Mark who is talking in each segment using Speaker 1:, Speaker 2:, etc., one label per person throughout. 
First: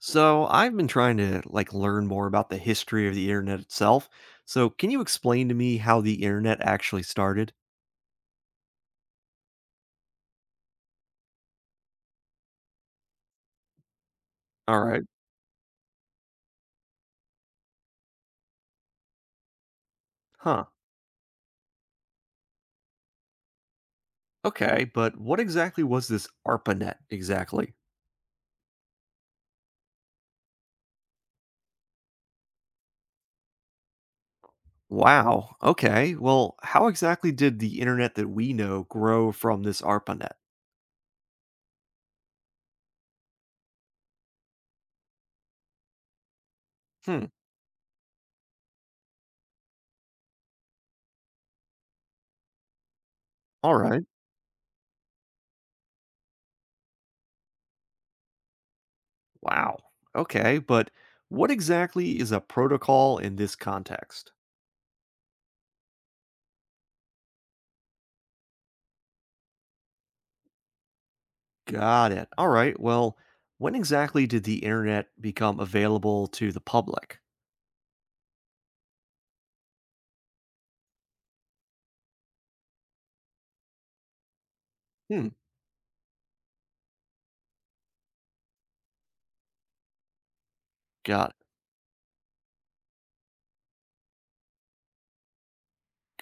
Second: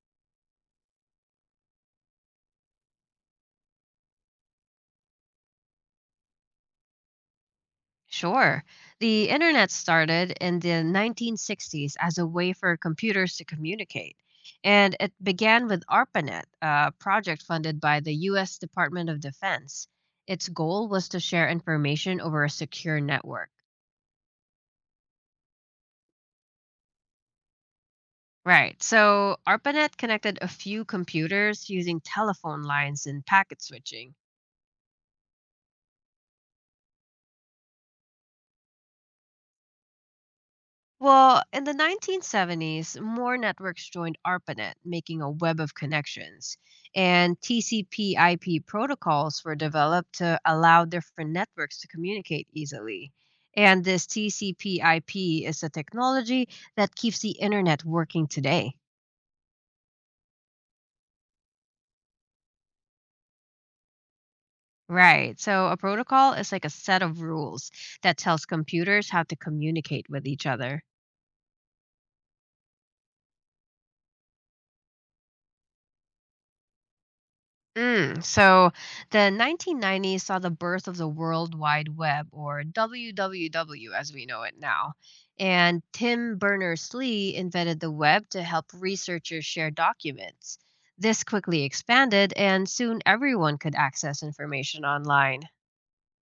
Speaker 1: So I've been trying to learn more about the history of the internet itself. So can you explain to me how the internet actually started?
Speaker 2: Sure. The internet started in the 1960s as a way for computers to communicate.
Speaker 1: All
Speaker 2: And
Speaker 1: right.
Speaker 2: it began with ARPANET, a project funded by the U.S. Department of Defense. Its
Speaker 1: Huh.
Speaker 2: goal was to share information over a secure network.
Speaker 1: Okay, but what exactly was this ARPANET exactly?
Speaker 2: Right. So ARPANET connected a few computers using telephone lines and packet switching.
Speaker 1: Wow. Okay. Well, how exactly did the internet that we know grow from this ARPANET?
Speaker 2: Well, in the 1970s, more networks joined ARPANET, making a web of connections.
Speaker 1: Hmm.
Speaker 2: And TCP/IP protocols were developed to allow different networks to communicate easily.
Speaker 1: All
Speaker 2: And
Speaker 1: right.
Speaker 2: this TCP/IP is the technology that keeps the internet working today.
Speaker 1: Wow. Okay, but what exactly is a protocol in this context?
Speaker 2: Right. So a protocol is like a set of rules that tells computers how to communicate with each other.
Speaker 1: Got it. All right. Well, when exactly did the internet become available to the public?
Speaker 2: Mm, so the 1990s saw the birth of the World Wide Web, or WWW as we know it now.
Speaker 1: Hmm.
Speaker 2: And Tim Berners-Lee invented the web to help researchers share documents. This
Speaker 1: Got it.
Speaker 2: quickly expanded, and soon everyone could access information online.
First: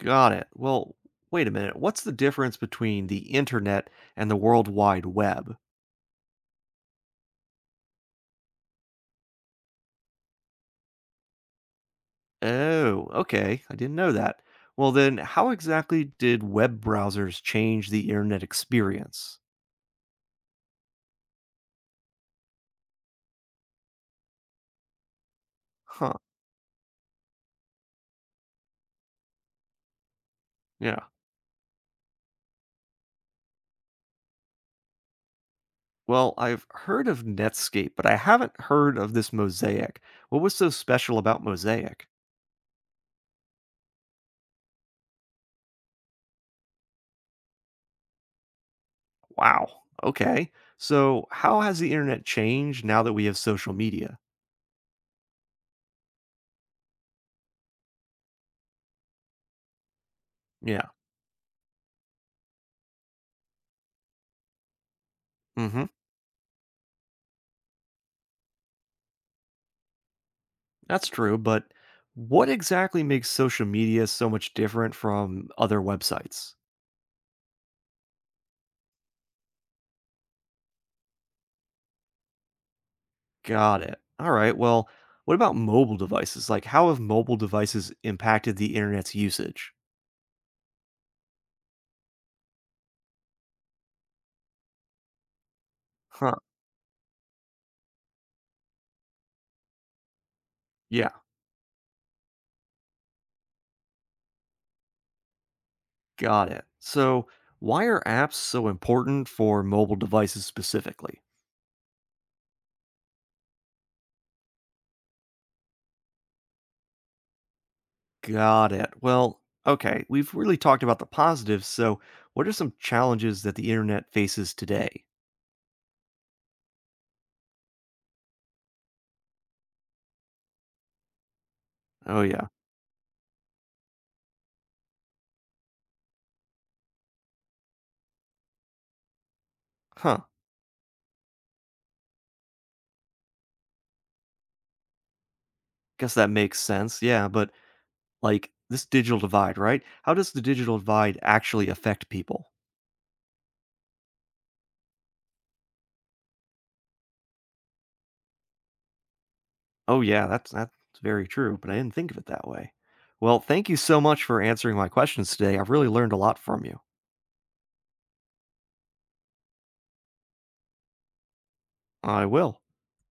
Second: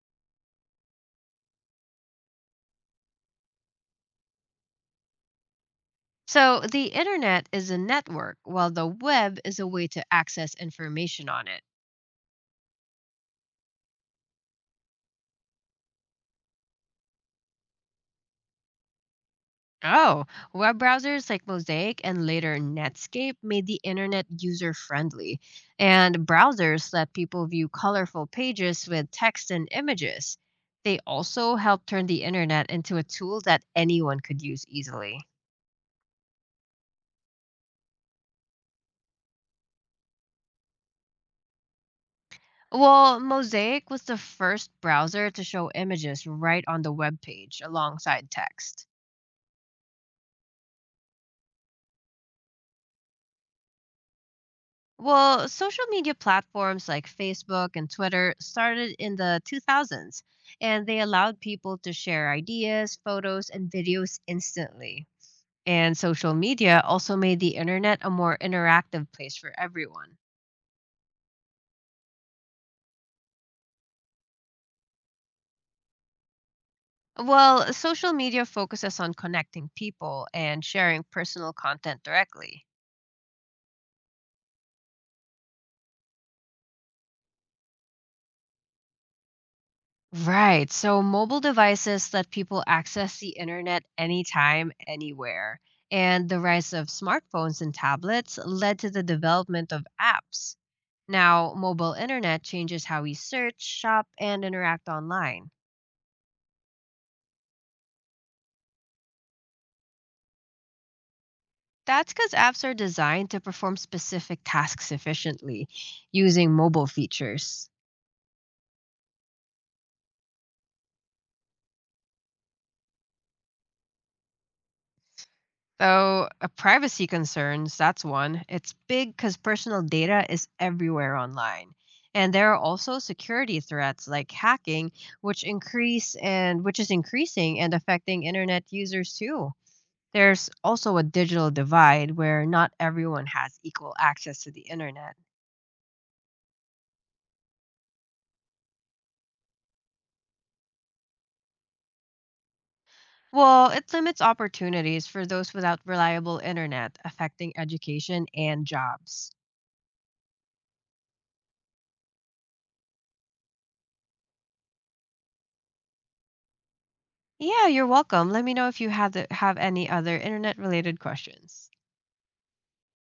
Speaker 1: Got it. Well, wait a minute. What's the difference between the internet and the World Wide Web?
Speaker 2: So the internet is a network, while the web is a way to access information on it.
Speaker 1: Oh, okay. I didn't know that. Well, then, how exactly did web browsers change the internet experience?
Speaker 2: Oh, web browsers like Mosaic and later Netscape made the internet user friendly,
Speaker 1: Huh.
Speaker 2: and browsers let people view colorful pages with text and images. They
Speaker 1: Yeah.
Speaker 2: also helped turn the internet into a tool that anyone could use easily.
Speaker 1: Well, I've heard of Netscape, but I haven't heard of this Mosaic. What was so special about Mosaic?
Speaker 2: Well, Mosaic was the first browser to show images right on the web page alongside text.
Speaker 1: Wow. Okay. So, how has the internet changed now that we have social media?
Speaker 2: Well, social media platforms like Facebook and Twitter started in the 2000s, and
Speaker 1: Yeah.
Speaker 2: they allowed people to share ideas, photos, and videos instantly.
Speaker 1: Mhm.
Speaker 2: And social media also made the internet a more interactive place for everyone.
Speaker 1: That's true, but what exactly makes social media so much different from other websites?
Speaker 2: Well, social media focuses on connecting people and sharing personal content directly.
Speaker 1: Got it. All right. Well, what about mobile devices? Like how have mobile devices impacted the internet's usage?
Speaker 2: Right. So mobile devices let people access the internet anytime, anywhere. And
Speaker 1: Huh.
Speaker 2: the rise of smartphones and tablets led to the development of apps.
Speaker 1: Yeah.
Speaker 2: Now, mobile internet changes how we search, shop, and interact online.
Speaker 1: Got it. So, why are apps so important for mobile devices specifically?
Speaker 2: That's because apps are designed to perform specific tasks efficiently using mobile features.
Speaker 1: Got it. Well, okay, we've really talked about the positives, so what are some challenges that the internet faces today?
Speaker 2: So, privacy concerns, that's one. It's big because personal data is everywhere online.
Speaker 1: Oh,
Speaker 2: And
Speaker 1: yeah.
Speaker 2: there are also security threats like hacking, which is increasing and affecting internet users too.
Speaker 1: Huh.
Speaker 2: There's also a digital divide where not everyone has equal access to the internet.
Speaker 1: Guess that makes sense. Yeah, but this digital divide, right? How does the digital divide actually affect people?
Speaker 2: Well, it limits opportunities for those without reliable internet, affecting education and jobs.
Speaker 1: Oh, yeah, that's very true, but I didn't think of it that way. Well, thank you so much for answering my questions today. I've really learned a lot from you.
Speaker 2: Yeah, you're welcome. Let me know if you have any other internet related questions.
Speaker 1: I will.